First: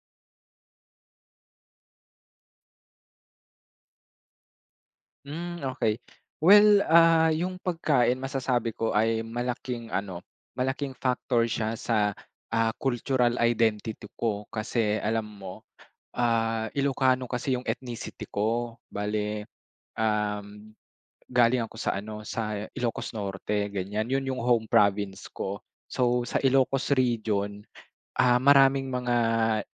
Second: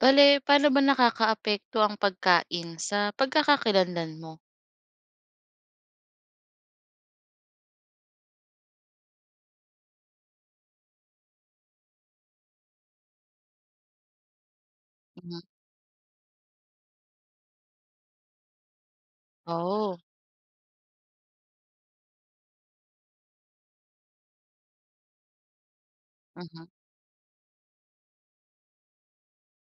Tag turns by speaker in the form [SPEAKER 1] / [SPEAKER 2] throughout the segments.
[SPEAKER 1] Bale, pa'no ba nakakaapekto ang pagkain sa pagkakakilanlan mo?
[SPEAKER 2] Hmm, okey. Well, ah, yung pagkain masasabi ko ay malaking ano, malaking factor siya sa, ah, cultural identity ko kasi alam
[SPEAKER 1] Hmm nga.
[SPEAKER 2] mo, ah, Ilokano kasi yung ethnicity ko. Bale,
[SPEAKER 1] Oh.
[SPEAKER 2] uhm, galing ako sa ano, sa Ilocos Norte, ganyan. Yun yung home province ko. So, sa
[SPEAKER 1] Mhm.
[SPEAKER 2] Ilocos region, ah, maraming mga,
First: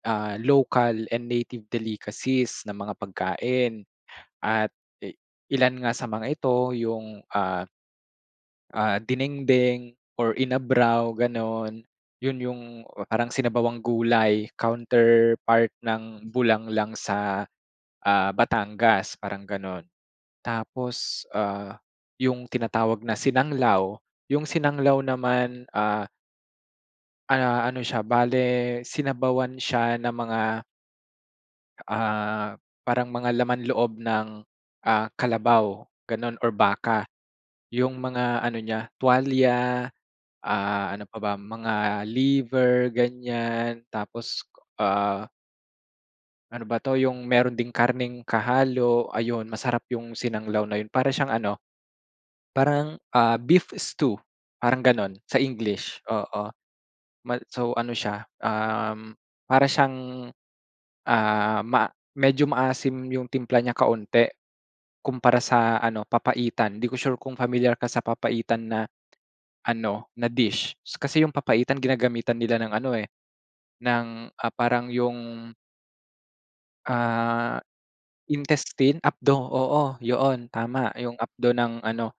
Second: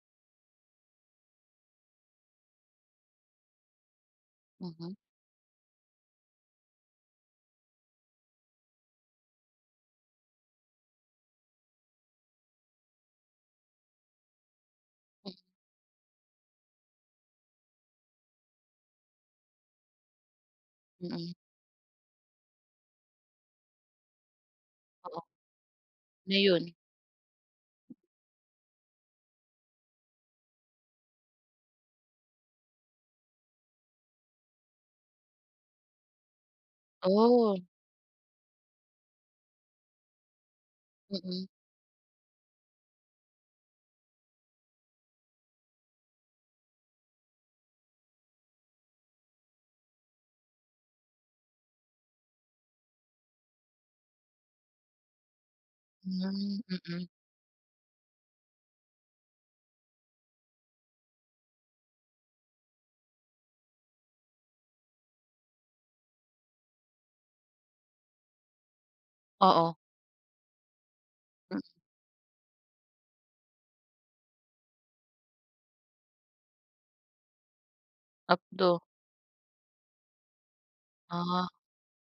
[SPEAKER 2] ah, local and native delicacies na mga pagkain at,
[SPEAKER 1] Mhm.
[SPEAKER 2] e ilan nga sa mga ito yung, ah Ah, dinengdeng or inabraw, gano'n? Yun yung parang sinabawang gulay
[SPEAKER 1] Hmm.
[SPEAKER 2] counterpart ng bulanglang sa, ah, Batangas, parang gano'n. Tapos,
[SPEAKER 1] Mm.
[SPEAKER 2] ah, yung tinatawag na sinanglaw, yung sinanglaw
[SPEAKER 1] Oo.
[SPEAKER 2] naman, ah
[SPEAKER 1] Ngayon.
[SPEAKER 2] ah, ano siya, bale sinabawan siya na mga Ah, parang mga laman loob ng, ah, kalabaw, ganun or baka.
[SPEAKER 1] Oh!
[SPEAKER 2] Yung mga ano niya, tuwalya, ah, ano pa ba?
[SPEAKER 1] Mm.
[SPEAKER 2] Mga liver, ganyan tapos, ah ano ba 'to, yung meron ding karne'ng kahalo. Ayun, masarap yung sinanglaw na yun. Para siyang ano, parang, ah, beef stew, parang ganun sa English, oo.
[SPEAKER 1] Hmm, mm.
[SPEAKER 2] Ma so, ano siya, uhm, para siyang, ah, ma medyo maasim yung timpla niya kaunti kumpara sa ano, papaitan. Hindi ko sure kung pamilyar ka sa papaitan na
[SPEAKER 1] Oo.
[SPEAKER 2] ano, na dish. Kasi yung
[SPEAKER 1] Hmm.
[SPEAKER 2] papaitan ginagamitan nila ng ano, eh, ng, ah, parang 'yong ah,
[SPEAKER 1] Apdo.
[SPEAKER 2] intestine, apdo oo, yoon, tama! 'Yong
[SPEAKER 1] Ah.
[SPEAKER 2] apdo ng ano,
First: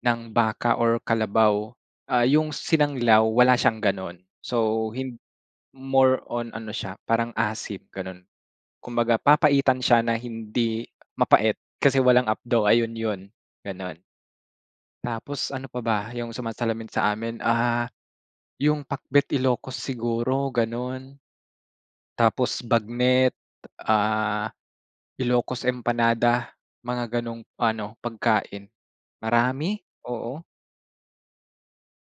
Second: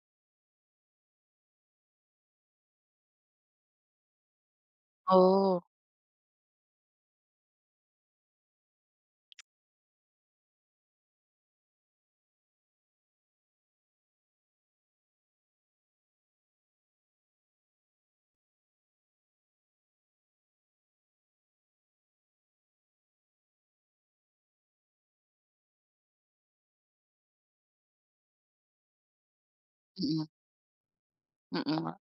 [SPEAKER 2] ng baka or kalabaw. Ah, 'yong sinanglaw, wala siyang gano'n. So, hin
[SPEAKER 1] Oh!
[SPEAKER 2] more on ano siya, parang asim, gano'n. Kumbaga, papaitan siya na hindi mapait kasi walang apdo. Ayun 'yon, gano'n. Tapos ano pa ba, yung sumasalamin sa amin, ah, yung pakbet Ilocos siguro, ganun. Tapos bagnet, ah, Ilocos empanada, mga ganong ano, pagkain. Marami,
[SPEAKER 1] Mm.
[SPEAKER 2] oo.
[SPEAKER 1] Mm nga,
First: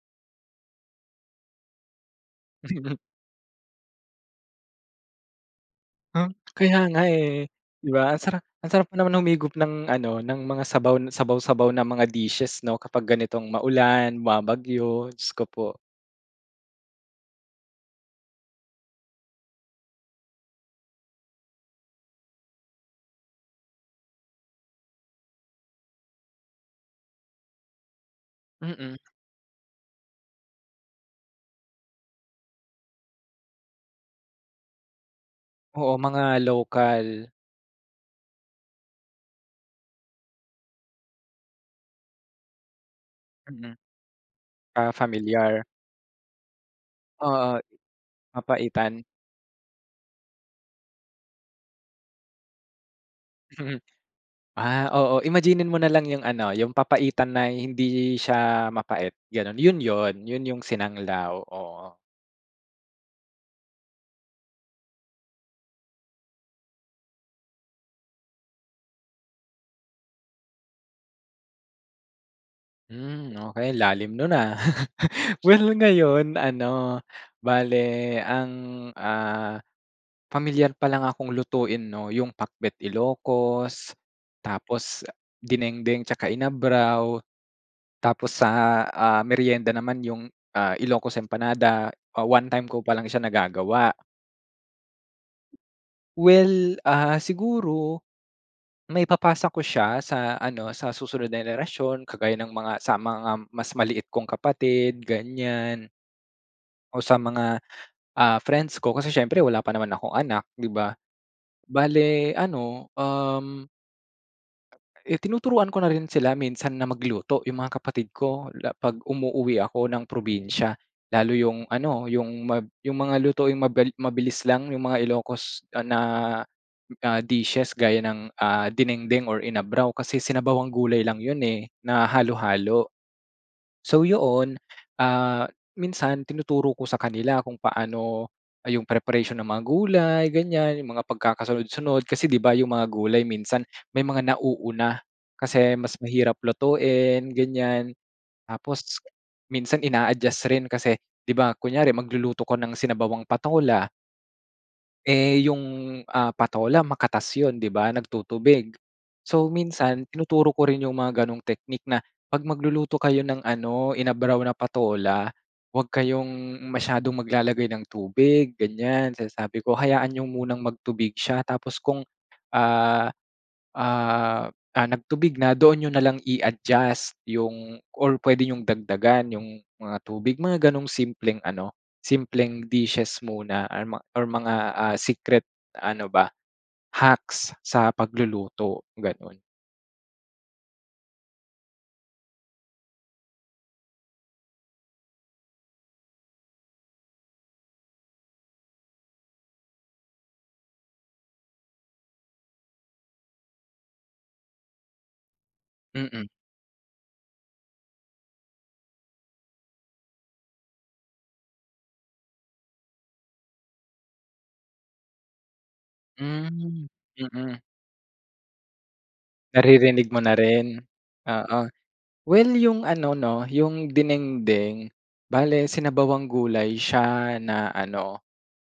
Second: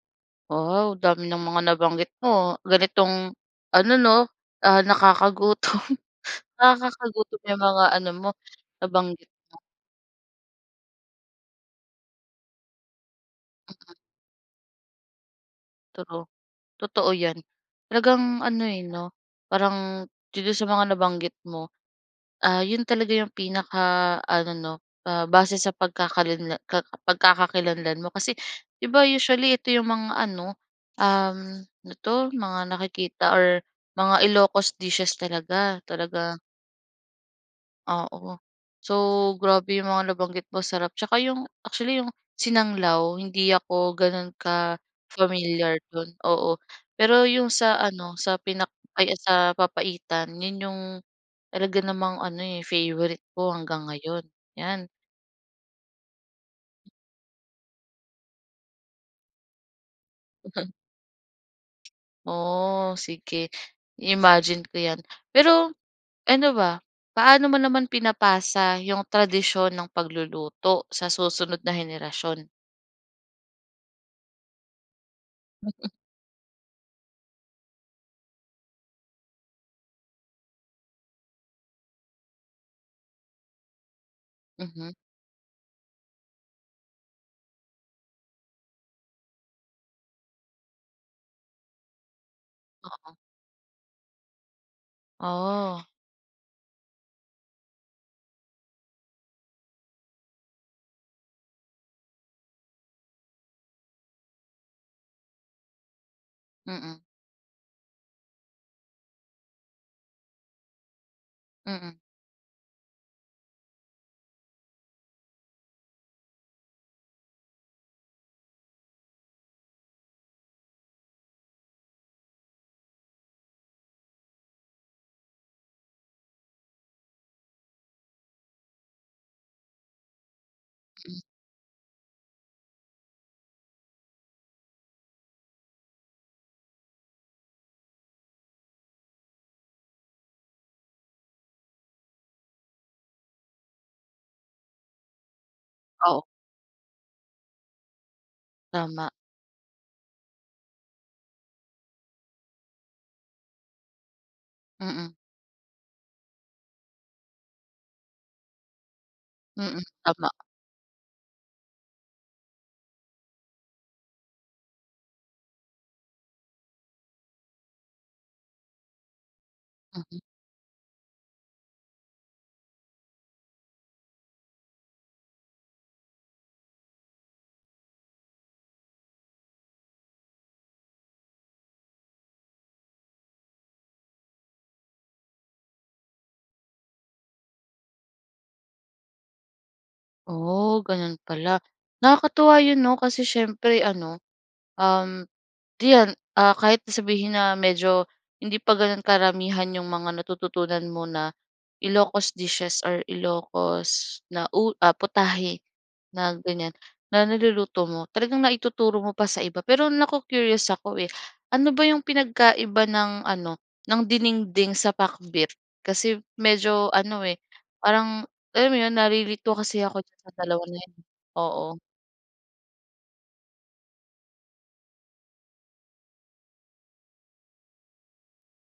[SPEAKER 1] wow, dami ng mga nabanggit mo, ganitong ano 'no, ah, nakakagutom,
[SPEAKER 2] Uh, kaya nga,
[SPEAKER 1] nakakagutom
[SPEAKER 2] eh,
[SPEAKER 1] 'yong mga
[SPEAKER 2] 'di
[SPEAKER 1] ano
[SPEAKER 2] ba,
[SPEAKER 1] mo,
[SPEAKER 2] sara ang sarap pa naman
[SPEAKER 1] nabanggit
[SPEAKER 2] humigop
[SPEAKER 1] mo.
[SPEAKER 2] ng ano ng mga sabaw, sabaw-sabaw ng mga dishes 'no kapag ganitong
[SPEAKER 1] Mm.
[SPEAKER 2] maulan bumabagyo, Diyos ko po.
[SPEAKER 1] True. Totoo 'yan, talagang ano eh, 'no, parang dito sa mga nabanggit mo. Ah, 'yon talaga 'yong pinakaano 'no, ah, base sa pagkakalinla ka pagkakakilanlan mo kasi, 'di
[SPEAKER 2] Mm.
[SPEAKER 1] ba, usually ito 'yong mga ano, um, ano 'to mga nakikita or mga Ilocos dishes talaga,
[SPEAKER 2] Oo,
[SPEAKER 1] talaga.
[SPEAKER 2] mga local.
[SPEAKER 1] Oo. So, grabe 'yong mga nabanggit mo sarap, tsaka 'yong, actually, 'yong sinanglaw, hindi
[SPEAKER 2] Mm.
[SPEAKER 1] ako gano'n
[SPEAKER 2] Ah, familiar.
[SPEAKER 1] ka-familiar do'n, oo. Pero 'yong
[SPEAKER 2] Oo,
[SPEAKER 1] sa ano sa pinak
[SPEAKER 2] papaitan.
[SPEAKER 1] ay, sa papaitan 'yon 'yong talaga namang ano, eh, favorite ko hanggang ngayon, 'yan.
[SPEAKER 2] Ah, oo imagine-nin mo nalang yung ano, yung papaitan na hindi siya mapait, gano'n, yun yun, yun yung sinanglaw, oo.
[SPEAKER 1] Oh, sige, i-imagine ko 'yan. Pero, ano ba, paano mo naman pinapasa 'yong tradisyon ng pagluluto sa susunod na henerasyon?
[SPEAKER 2] Hmm. Okey. Lalim no'n ah. Well,
[SPEAKER 1] Mhm.
[SPEAKER 2] ngayon, ano, bale ang, ah, pamilyar palang akong lutuin 'no, yung Pakbet Ilocos,
[SPEAKER 1] Mhm.
[SPEAKER 2] tapos dinengdeng tsaka inabraw. Tapos sa, ah, meryenda naman yung, ah, Ilocos Empanada. One-time ko pa lang
[SPEAKER 1] Oo.
[SPEAKER 2] siya nagagawa.
[SPEAKER 1] Oh.
[SPEAKER 2] Well, ah, siguro, maipapasa ko siya sa ano, sa susunod na henerasyon kagaya ng mga sa mga mas maliit kong kapatid, ganyan. O
[SPEAKER 1] Mm.
[SPEAKER 2] sa mga, ah, friends ko kasi syempre wala pa naman akong anak, 'di ba?
[SPEAKER 1] Mm.
[SPEAKER 2] Bale ano, um. Eh tinuturuan ko na rin sila minsan na magluto, yung mga kapatid ko, la 'pag umuuwi ako ng probinsya. Lalo yung ano, yung mab yung mga lutuing mabil mabilis lang. Yung mga Ilocos, ah, na, ah, dishes gaya ng, ah, dinengdeng or inabraw, kasi sinabawang gulay lang
[SPEAKER 1] Hmm.
[SPEAKER 2] yun eh na halo-halo. So, 'yon, ah, minsan tinuturo ko sa kanila kung paano, ah, yung preparation ng mga gulay, ganyan. Yung mga pagkakasunod-sunod. Kasi 'di ba yung mga gulay minsan may mga nauuna, kasi mas
[SPEAKER 1] Oo.
[SPEAKER 2] mahirap lutuin, ganyan. Tapos
[SPEAKER 1] Tama.
[SPEAKER 2] minsan ina-adjust rin kasi, 'di ba kunyari magluluto ko ng sinabawang patola.
[SPEAKER 1] Mm.
[SPEAKER 2] Eh, yung, ah, patola makatas 'yon 'di ba, nagtutubig, so
[SPEAKER 1] Mm,
[SPEAKER 2] minsan
[SPEAKER 1] tama.
[SPEAKER 2] tinuturo ko rin yung mga ganong teknik na, "Pag magluluto kayo ng ano, inabraw na patola, 'wag kayong masyadong maglalagay ng tubig," ganyan sinasabi ko, "Hayaan
[SPEAKER 1] Mhm.
[SPEAKER 2] niyo munang magtubig siya, tapos kung ah, ah, nagtubig na, doon niyo na lang i-adjust yung or puwede niyong dagdagan yung mga tubig," mga ganong simpleng ano, simpleng dishes muna or ma or mga secret ano ba, hacks sa pagluluto, ganun.
[SPEAKER 1] Oh, ganun pala. Nakakatuwa yun 'no, kasi siyempre, ano, um, 'yan, ah, kahit sabihin na medyo hindi pa gan'on karamihan 'yong mga natututunan mo na Ilocos dishes or Ilocos na u putahe
[SPEAKER 2] Mm.
[SPEAKER 1] na ganyan, na niluluto mo, talagang naituturo mo pa sa iba. Pero na-co-curious ako, eh, ano ba 'yong pinagkaiba ng ano, ng dinengdeng sa pakbet? Kasi
[SPEAKER 2] Hmm,
[SPEAKER 1] medyo ano eh,
[SPEAKER 2] mm.
[SPEAKER 1] parang alam mo 'yon nalilito kasi ako
[SPEAKER 2] Naririnig
[SPEAKER 1] diyan
[SPEAKER 2] mo
[SPEAKER 1] sa
[SPEAKER 2] na
[SPEAKER 1] dalawa na
[SPEAKER 2] rin,
[SPEAKER 1] 'yon,
[SPEAKER 2] oo.
[SPEAKER 1] oo.
[SPEAKER 2] Well, yung ano, 'no yung dinengdeng, bale sinabawang gulay siya na ano,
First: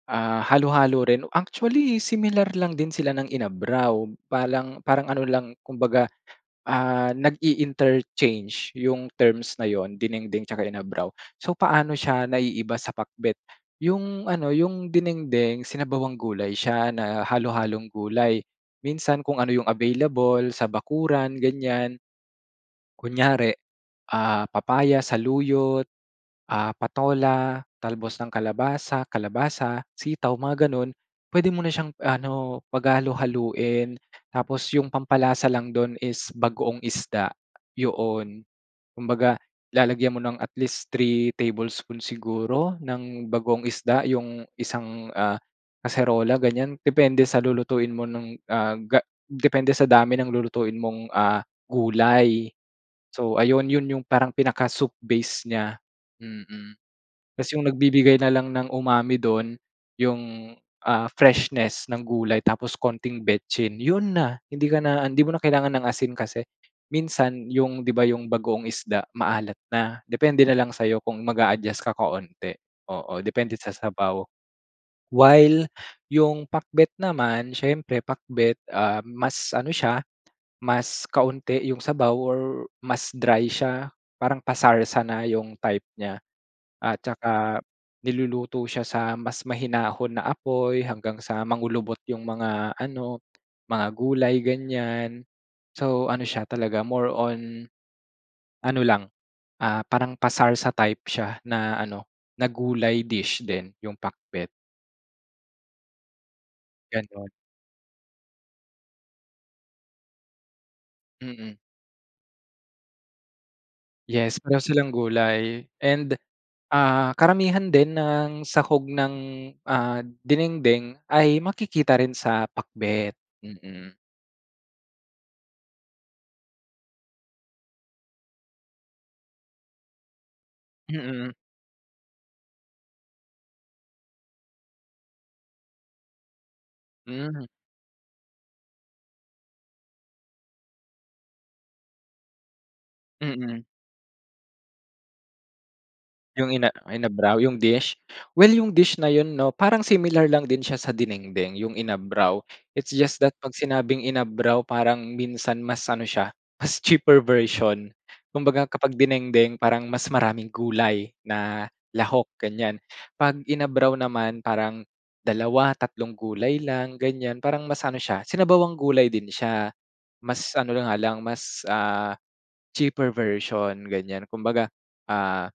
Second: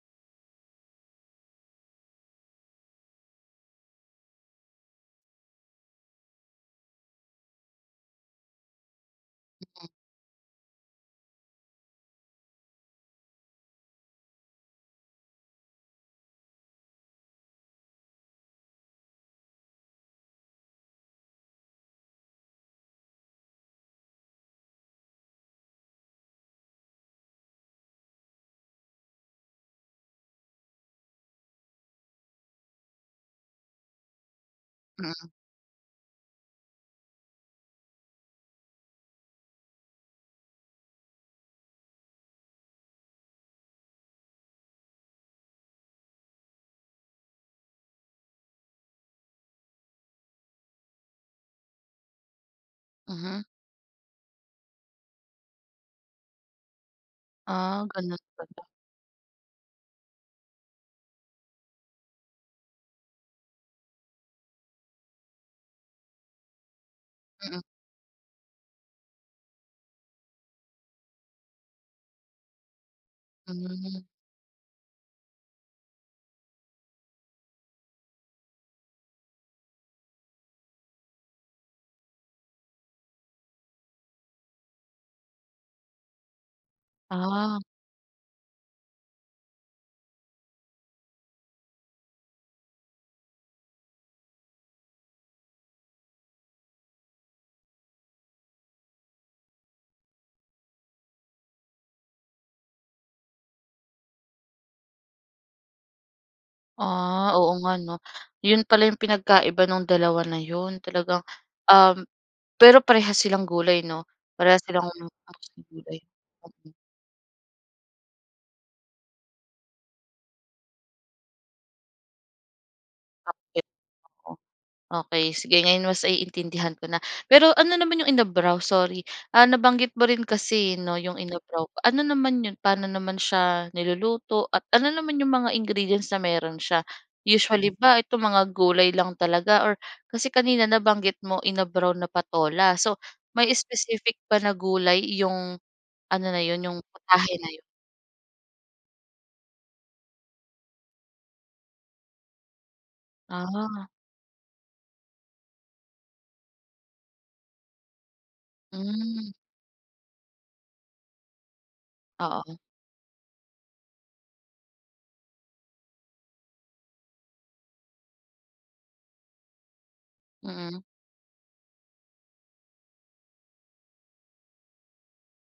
[SPEAKER 2] ah, halo-halo rin, actually similar lang din sila ng inabraw, palang parang ano lang, kumbaga, ah, nag-i-interchange 'yong terms na 'yon, dinengdeng 'tsaka inabraw. So, paano siya naiiba sa pakbet? Yung ano, 'yong dinengdeng, sinabawang gulay siya na halo-halong gulay. Minsan kung ano 'yong available sa bakuran, ganyan. Kunyari, ah, papaya, saluyot, ah, patola, talbos ng kalabasa, kalabasa, sitaw, mga gano'n. Puwede mo na siyang ano, paghalu-haluin, tapos 'yong
[SPEAKER 1] Mm.
[SPEAKER 2] pampalasa lang do'n is bagoong isda, 'yon. Kumbaga lalagyan mo ng at least 3 tablespoon siguro ng bagoong isda 'yong isang, ah, kaserola, ganyan, depende sa lulutuin mo nung, ah, ga depende sa dami ng lulutuin mong, ah, gulay. So
[SPEAKER 1] Mhm.
[SPEAKER 2] ayun, yun yung parang pinaka soup base niya, mm. Tapos 'yong
[SPEAKER 1] Ah,
[SPEAKER 2] nagbibigay
[SPEAKER 1] ganun
[SPEAKER 2] na lang
[SPEAKER 1] pala.
[SPEAKER 2] ng umami do'n 'yong, ah, freshness ng gulay tapos konting vetsin 'yon na. Hindi ka na hindi mo na kailangan ng asin kasi minsan
[SPEAKER 1] Mm.
[SPEAKER 2] 'yong, 'di ba, 'yong bagoong isda maalat na, depende na lang sa'yo kung mag-aadjust ka kaunti, oo, depende sa
[SPEAKER 1] Hmm.
[SPEAKER 2] sabaw. While yung pakbet naman, siyempre pakbet, ah, mas ano siya, mas kaunti yung sabaw or mas dry siya, parang pasarsa na 'yong type niya, at
[SPEAKER 1] Ah.
[SPEAKER 2] saka niluluto siya sa mas mahinahon na apoy hanggang sa mangulubot 'yong mga ano, mga gulay, ganyan. So, ano siya talaga, more on, ano lang, ah, parang pasarsa type siya na ano, na gulay dish din yung pakbet. Ganun.
[SPEAKER 1] Ah, oo nga 'no. Yun pala yung pinagkaiba nung dalawa na yun. Talagang
[SPEAKER 2] Mm.
[SPEAKER 1] um, pero parehas silang gulay 'no,
[SPEAKER 2] Yes, pareho
[SPEAKER 1] parehas silang
[SPEAKER 2] silang gulay
[SPEAKER 1] gulay.
[SPEAKER 2] and,
[SPEAKER 1] Oo.
[SPEAKER 2] ah, karamihan din ng sahog ng, ah, dinengdeng ay makikita rin sa pakbet.
[SPEAKER 1] Pakbet.
[SPEAKER 2] Mm.
[SPEAKER 1] Okey sige. Ngayon mas naiintindihan ko na, pero ano naman yung inabraw? Sorry, ah, nabanggit mo rin kasi 'no, yung
[SPEAKER 2] Mm.
[SPEAKER 1] inabraw. Ano naman yun? Paano naman siya niluluto? At ano naman yung mga ingredients na meron siya?
[SPEAKER 2] Mm.
[SPEAKER 1] Usually, ba itong mga gulay lang talaga or kasi kanina nabanggit mo, inabraw na patola. So, may
[SPEAKER 2] Mm.
[SPEAKER 1] specific ba na gulay yung ano na
[SPEAKER 2] Yung
[SPEAKER 1] yun,
[SPEAKER 2] ina
[SPEAKER 1] yung putahe
[SPEAKER 2] inabraw?
[SPEAKER 1] na
[SPEAKER 2] Yung
[SPEAKER 1] yun?
[SPEAKER 2] dish? Well, yung dish na yun 'no, parang similar lang din siya sa dinengdeng, yung inabraw. It's just that 'pag
[SPEAKER 1] Ah.
[SPEAKER 2] sinabing inabraw, parang minsan mas ano siya, mas cheaper version. Kumbaga, kapag
[SPEAKER 1] Hmm.
[SPEAKER 2] dinengdeng parang mas maraming gulay na lahok,
[SPEAKER 1] Oo.
[SPEAKER 2] ganiyan. 'Pag inabraw naman parang dalawa, tatlong gulay lang, ganiyan. Parang mas ano siya, sinabawang gulay din siya. Mas ano
[SPEAKER 1] Mm.
[SPEAKER 2] na nga lang, mas, ah, cheaper version, ganiyan. Kumbaga, ah,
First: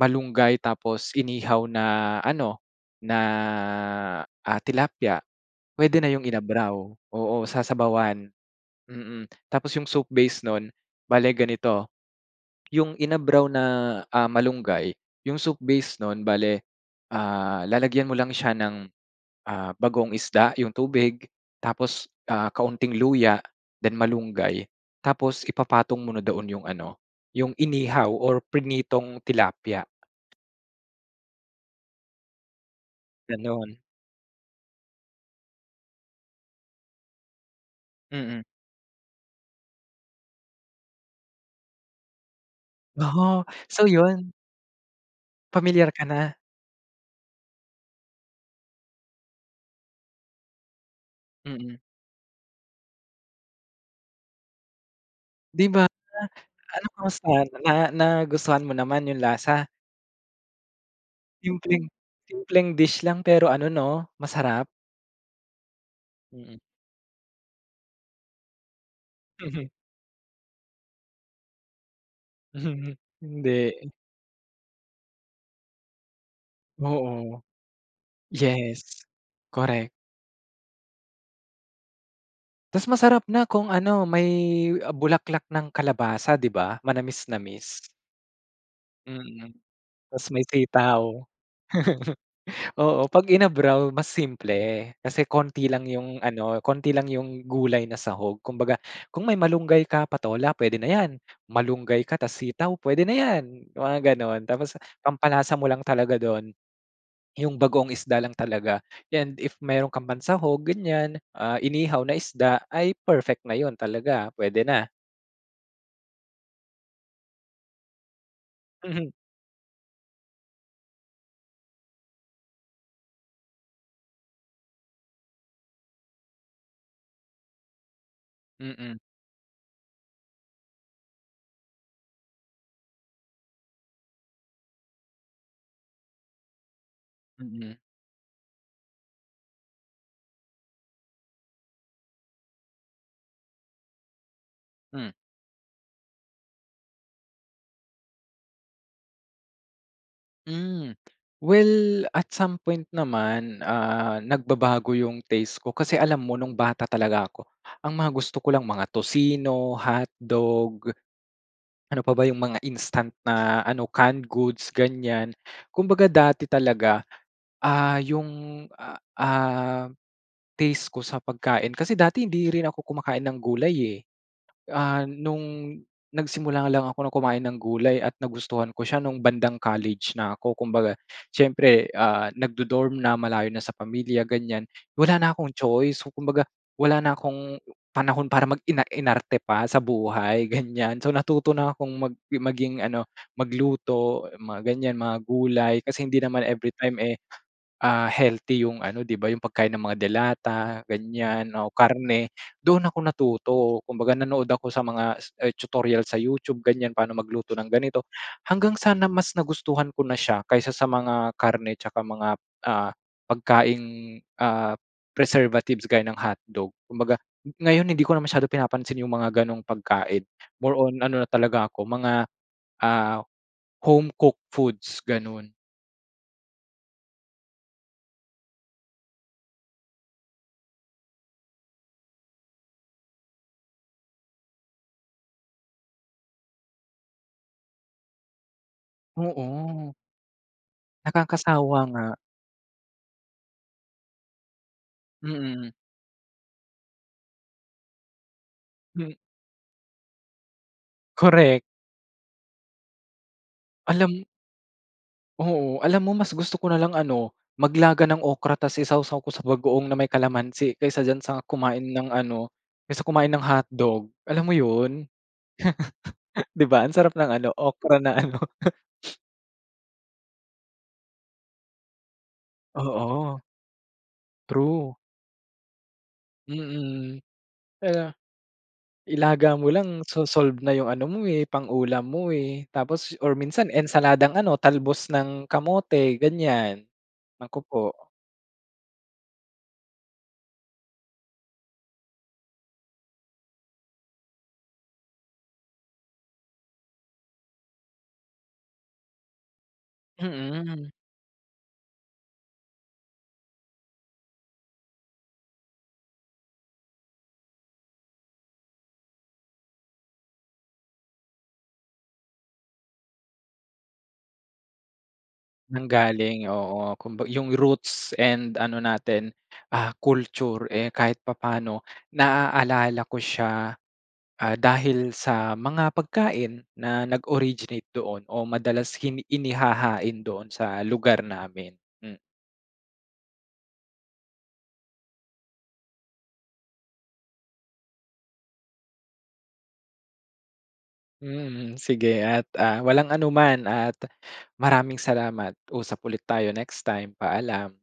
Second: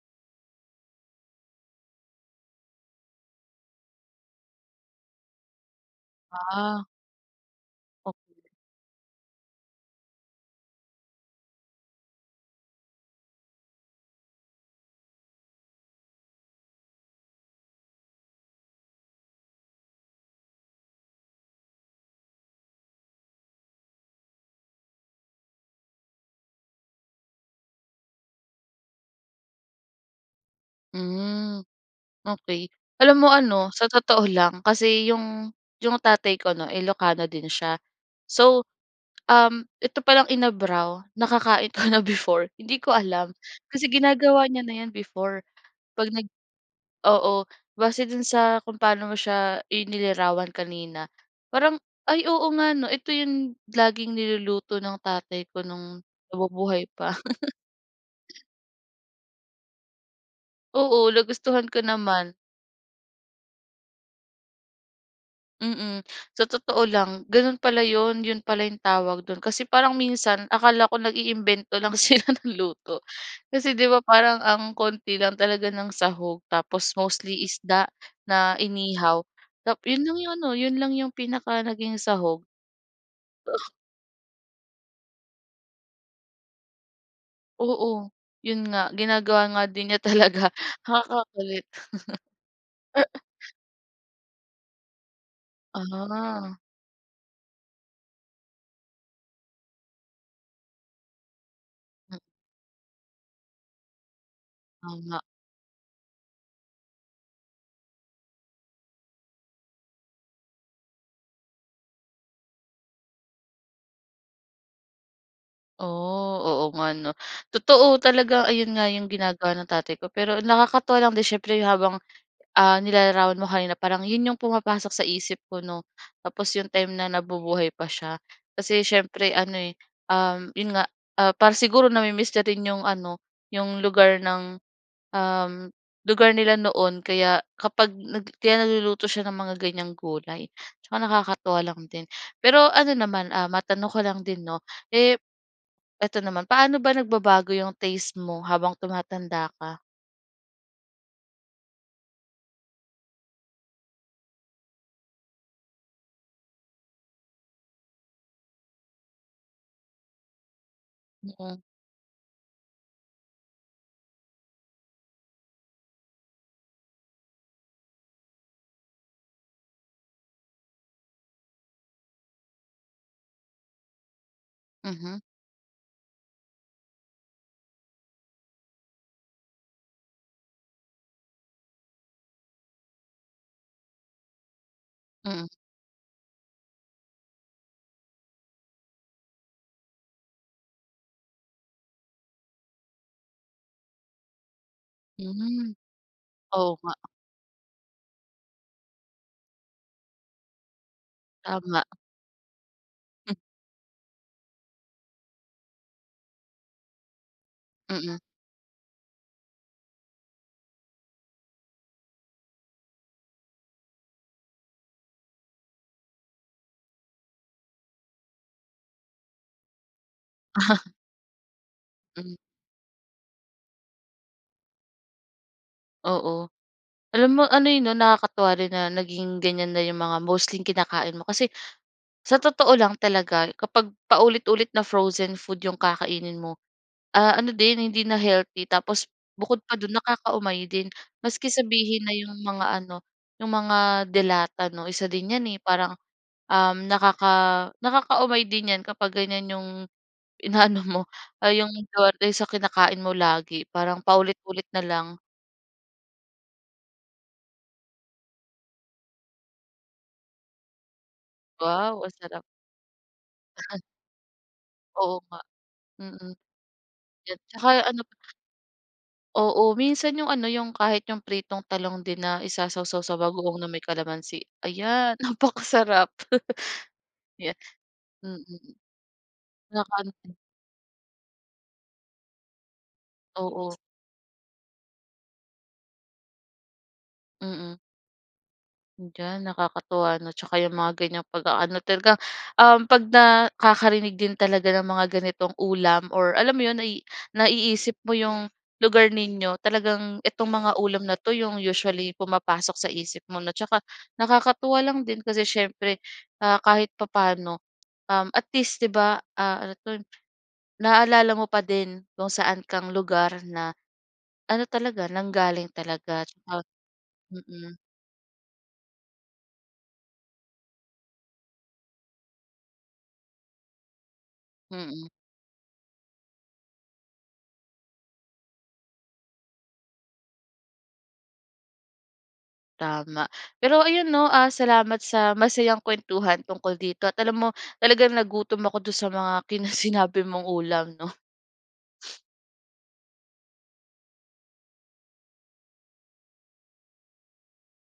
[SPEAKER 2] malunggay tapos inihaw na ano, na, ah, tilapia. Puwede na yung inabraw.
[SPEAKER 1] Ah.
[SPEAKER 2] Oo,
[SPEAKER 1] Oh
[SPEAKER 2] sasabawan, mm. Tapos yung soup base nun, bale ganito. Yung inabraw na, ah, malunggay, yung soup base nun, bale, ah, lalagyan mo lang siya ng, ah, bagoong isda yung tubig tapos, ah, kaunting luya then malunggay tapos ipapatong mo na doon yung ano, yung inihaw or prinitong tilapia.
[SPEAKER 1] Hmm. Okey alam mo ano,
[SPEAKER 2] Gano'n.
[SPEAKER 1] sa totoo lang kasi 'yong 'yong tatay ko 'no, Ilocano din siya.
[SPEAKER 2] Mm.
[SPEAKER 1] So, um, ito palang inabraw nakakain ko na before hindi ko
[SPEAKER 2] Ah
[SPEAKER 1] alam.
[SPEAKER 2] huh, so
[SPEAKER 1] Kasi
[SPEAKER 2] 'yon.
[SPEAKER 1] ginagawa niya na 'yan before
[SPEAKER 2] Pamilyar ka
[SPEAKER 1] 'pag nag
[SPEAKER 2] na?
[SPEAKER 1] oo base do'n sa kung pa'no mo siya inilirawan kanina. Parang,
[SPEAKER 2] Mm.
[SPEAKER 1] ay, oo nga 'no, ito 'yong laging niluluto ng tatay ko
[SPEAKER 2] 'Di ba
[SPEAKER 1] no'ng
[SPEAKER 2] ano
[SPEAKER 1] nabubuhay pa.
[SPEAKER 2] kamusta na nagustuhan mo naman 'yong lasa?
[SPEAKER 1] Oo, nagustuhan ko
[SPEAKER 2] Simpleng
[SPEAKER 1] naman.
[SPEAKER 2] simpleng dish lang pero ano, 'no masarap.
[SPEAKER 1] Mm. Sa
[SPEAKER 2] Mm.
[SPEAKER 1] totoo lang gano'n pala 'yon, 'yon pala 'yong tawag do'n kasi
[SPEAKER 2] Mhm.
[SPEAKER 1] parang minsan akala ko nag-iimbento lang sila ng luto. Kasi, 'di
[SPEAKER 2] Hindi.
[SPEAKER 1] ba, parang ang konti lang talaga ng sahog, tapos
[SPEAKER 2] Oo.
[SPEAKER 1] mostly isda na
[SPEAKER 2] Yes,
[SPEAKER 1] inihaw, nap
[SPEAKER 2] correct.
[SPEAKER 1] 'yon lang 'yong ano, 'yon lang 'yong pinaka naging sahog.
[SPEAKER 2] Tapos masarap na kung ano may, ah, bulaklak ng kalabasa, 'di ba? Manamis-namis.
[SPEAKER 1] Oo. 'Yon nga ginagawa
[SPEAKER 2] Mm,
[SPEAKER 1] nga din niya
[SPEAKER 2] tapos
[SPEAKER 1] talaga,
[SPEAKER 2] may
[SPEAKER 1] nakaka
[SPEAKER 2] sitaw.
[SPEAKER 1] kulit.
[SPEAKER 2] Oo. 'Pag inabraw mas simple. Kasi konti lang 'yong
[SPEAKER 1] Ah.
[SPEAKER 2] ano, konti lang 'yong gulay na sahog. Kumbaga, kung may malunggay ka, patola, puwede na 'yan, malunggay ka,
[SPEAKER 1] Mm.
[SPEAKER 2] tapos sitaw, puwede na 'yan, mga gano'n. Tapos
[SPEAKER 1] Oo nga.
[SPEAKER 2] pampalasa mo lang talaga do'n, 'yong bagoong isda lang talaga. 'Yan and if mayroon kang pansahog ganyan, ah, inihaw na isda ay perfect na 'yon talaga, puwede na.
[SPEAKER 1] Oh, oo nga 'no. Totoo talaga ayun nga
[SPEAKER 2] Mhm.
[SPEAKER 1] 'yong ginagawa ng tatay ko, pero nakakatuwa lang din siyempre habang, ah, nilalarawan mo kanina parang 'yon 'yong pumapasok sa isip ko 'no, tapos 'yong time na nabubuhay pa siya. Kasi
[SPEAKER 2] Mm.
[SPEAKER 1] siyempre ano eh, uhm, ‘yon nga, ah, para siguro nami-miss na rin 'yong ano, 'yong lugar ng, uhm, lugar nila noon kaya
[SPEAKER 2] Mhm.
[SPEAKER 1] kapag nag kaya nagluluto siya ng mga ganiyang gulay tsaka nakakatuwa lang din. Pero ano naman, ah, matanong ko lang din 'no.
[SPEAKER 2] Hmm.
[SPEAKER 1] Eh, ito naman. Paano ba nagbabago yung taste mo habang tumatanda ka?
[SPEAKER 2] Hmm. Well at some point naman, ah, nagbabago yung taste ko kasi alam mo nung bata talaga ako, ang mga gusto ko lang mga tocino, hotdog.
[SPEAKER 1] Mm.
[SPEAKER 2] Ano pa ba yung mga instant na ano, canned goods ganiyan. Kumbaga dati talaga, ah, yung, a ah, taste ko sa pagkain kasi dati hindi rin ako kumakain ng gulay eh. Ah,
[SPEAKER 1] Mhm.
[SPEAKER 2] nung nagsimula lang ako ng kumain ng gulay at nagustuhan ko siya nung bandang college na ako. Kumbaga siyempre, ah, nag-du-dorm na malayo na sa pamilya, ganiyan. Wala na
[SPEAKER 1] Mm.
[SPEAKER 2] akong choice, kumbaga wala na akong panahon para mag ina-inarte pa sa buhay ganiyan. So natuto na akong mag maging ano, magluto, mga ganyan, mga
[SPEAKER 1] Mhm.
[SPEAKER 2] gulay kasi hindi naman
[SPEAKER 1] Oo nga.
[SPEAKER 2] everytime eh ah healthy yung ano 'di ba, yung pagkain ng mga delata ganiyan o
[SPEAKER 1] Tama.
[SPEAKER 2] karne. Doon ako
[SPEAKER 1] Hmm.
[SPEAKER 2] natuto. Kumbaga, nanood ako sa mga tutorial sa YouTube ganiyan, paano magluto ng ganito.
[SPEAKER 1] Mm.
[SPEAKER 2] Hanggang sa na mas nagustuhan ko na siya kaysa sa mga karne tsaka mga, ah, pagkaing, ah, preservatives gaya ng hotdog. Kumbaga ngayon, hindi ko na masyado pinapansin yung mga gano'ng pagkain. More on ano na talaga ako mga,
[SPEAKER 1] Mhm.
[SPEAKER 2] ah, home cooked foods ganun.
[SPEAKER 1] Oo, alam mo ano, eh, 'no nakakatuwa rin na naging ganyan na 'yong mga mostly kinakain mo kasi, sa totoo lang talaga kapag paulit-ulit na frozen food 'yong kakainin mo, ah, ano din hindi na healthy, tapos bukod pa do'n
[SPEAKER 2] Oo.
[SPEAKER 1] nakakaumay din, maski
[SPEAKER 2] Nakakasawa
[SPEAKER 1] sabihin na
[SPEAKER 2] nga.
[SPEAKER 1] 'yong mga ano, 'yong mga delata no, isa din 'yan, eh,
[SPEAKER 2] Mm.
[SPEAKER 1] parang, um, nakaka nakakaumay din 'yan kapag
[SPEAKER 2] Mm.
[SPEAKER 1] ganyan 'yong inaano mo, ah,
[SPEAKER 2] Korek.
[SPEAKER 1] 'yong [unintelligible] sa kinakain mo lagi parang
[SPEAKER 2] Alam
[SPEAKER 1] paulit-ulit na lang.
[SPEAKER 2] Oo, alam mo mas gusto ko nalang ano, maglaga ng okra tas isawsaw ko sa bagoong na may kalamansi, kaysa diyan sa kumain
[SPEAKER 1] Wow!
[SPEAKER 2] ng
[SPEAKER 1] Ang sarap.
[SPEAKER 2] ano, kaysa kumain ng hotdog. Alam mo 'yon
[SPEAKER 1] Oo nga, mm.
[SPEAKER 2] 'di ba ang sarap ng
[SPEAKER 1] 'Yan
[SPEAKER 2] ano
[SPEAKER 1] tsaka
[SPEAKER 2] okra
[SPEAKER 1] ano
[SPEAKER 2] na ano.
[SPEAKER 1] Oo, minsan 'yong ano 'yong kahit 'yong pritong talong din na isasawsaw sa
[SPEAKER 2] Oo.
[SPEAKER 1] bagoong na may kalamansi,
[SPEAKER 2] True.
[SPEAKER 1] ayan napakasarap.
[SPEAKER 2] Mm.
[SPEAKER 1] 'Yan,
[SPEAKER 2] kaya
[SPEAKER 1] mm.
[SPEAKER 2] ilaga mo lang
[SPEAKER 1] Nakan
[SPEAKER 2] so
[SPEAKER 1] hmm.
[SPEAKER 2] solve na yung ano mo, eh, pang ulam mo, eh, tapos or minsan
[SPEAKER 1] Oo.
[SPEAKER 2] ensaladang ano talbos ng kamote ganyan. Naku
[SPEAKER 1] Mm.
[SPEAKER 2] po.
[SPEAKER 1] Diyan, nakakatuwa, 'no? Tsaka yung mga ganyang pag-aano talagang, um, 'pag nakakarinig din talaga ng mga ganitong ulam, or alam mo 'yon, nai naiisip mo yung lugar ninyo, talagang itong mga
[SPEAKER 2] Mm.
[SPEAKER 1] ulam na 'to yung usually pumapasok sa isip mo, 'no? Tsaka nakakatuwa lang din kasi siyempre, ah, kahit papaano, um, at least, 'di ba, ah, ano 'to, naalala mo pa din kung saan kang lugar na ano talaga, nanggaling talaga.
[SPEAKER 2] Nanggaling,
[SPEAKER 1] Tsaka
[SPEAKER 2] oo. Kumba yung
[SPEAKER 1] mm.
[SPEAKER 2] roots and ano natin, ah, culture, eh, kahit papaano naaalala ko siya. Ah,
[SPEAKER 1] Mm.
[SPEAKER 2] dahil sa mga pagkain na nag-originate doon o madalas kini inihahain doon sa lugar namin. Hmm.
[SPEAKER 1] Tama. Pero ayun 'no, ah, salamat sa masayang kwentuhan tungkol dito. At alam mo, talagang nagutom ako do'n sa mga kinas sinabi mong ulam, 'no?
[SPEAKER 2] Mhm, sige. At, ah, walang anuman at maraming salamat. Usap ulit tayo next time. Paalam.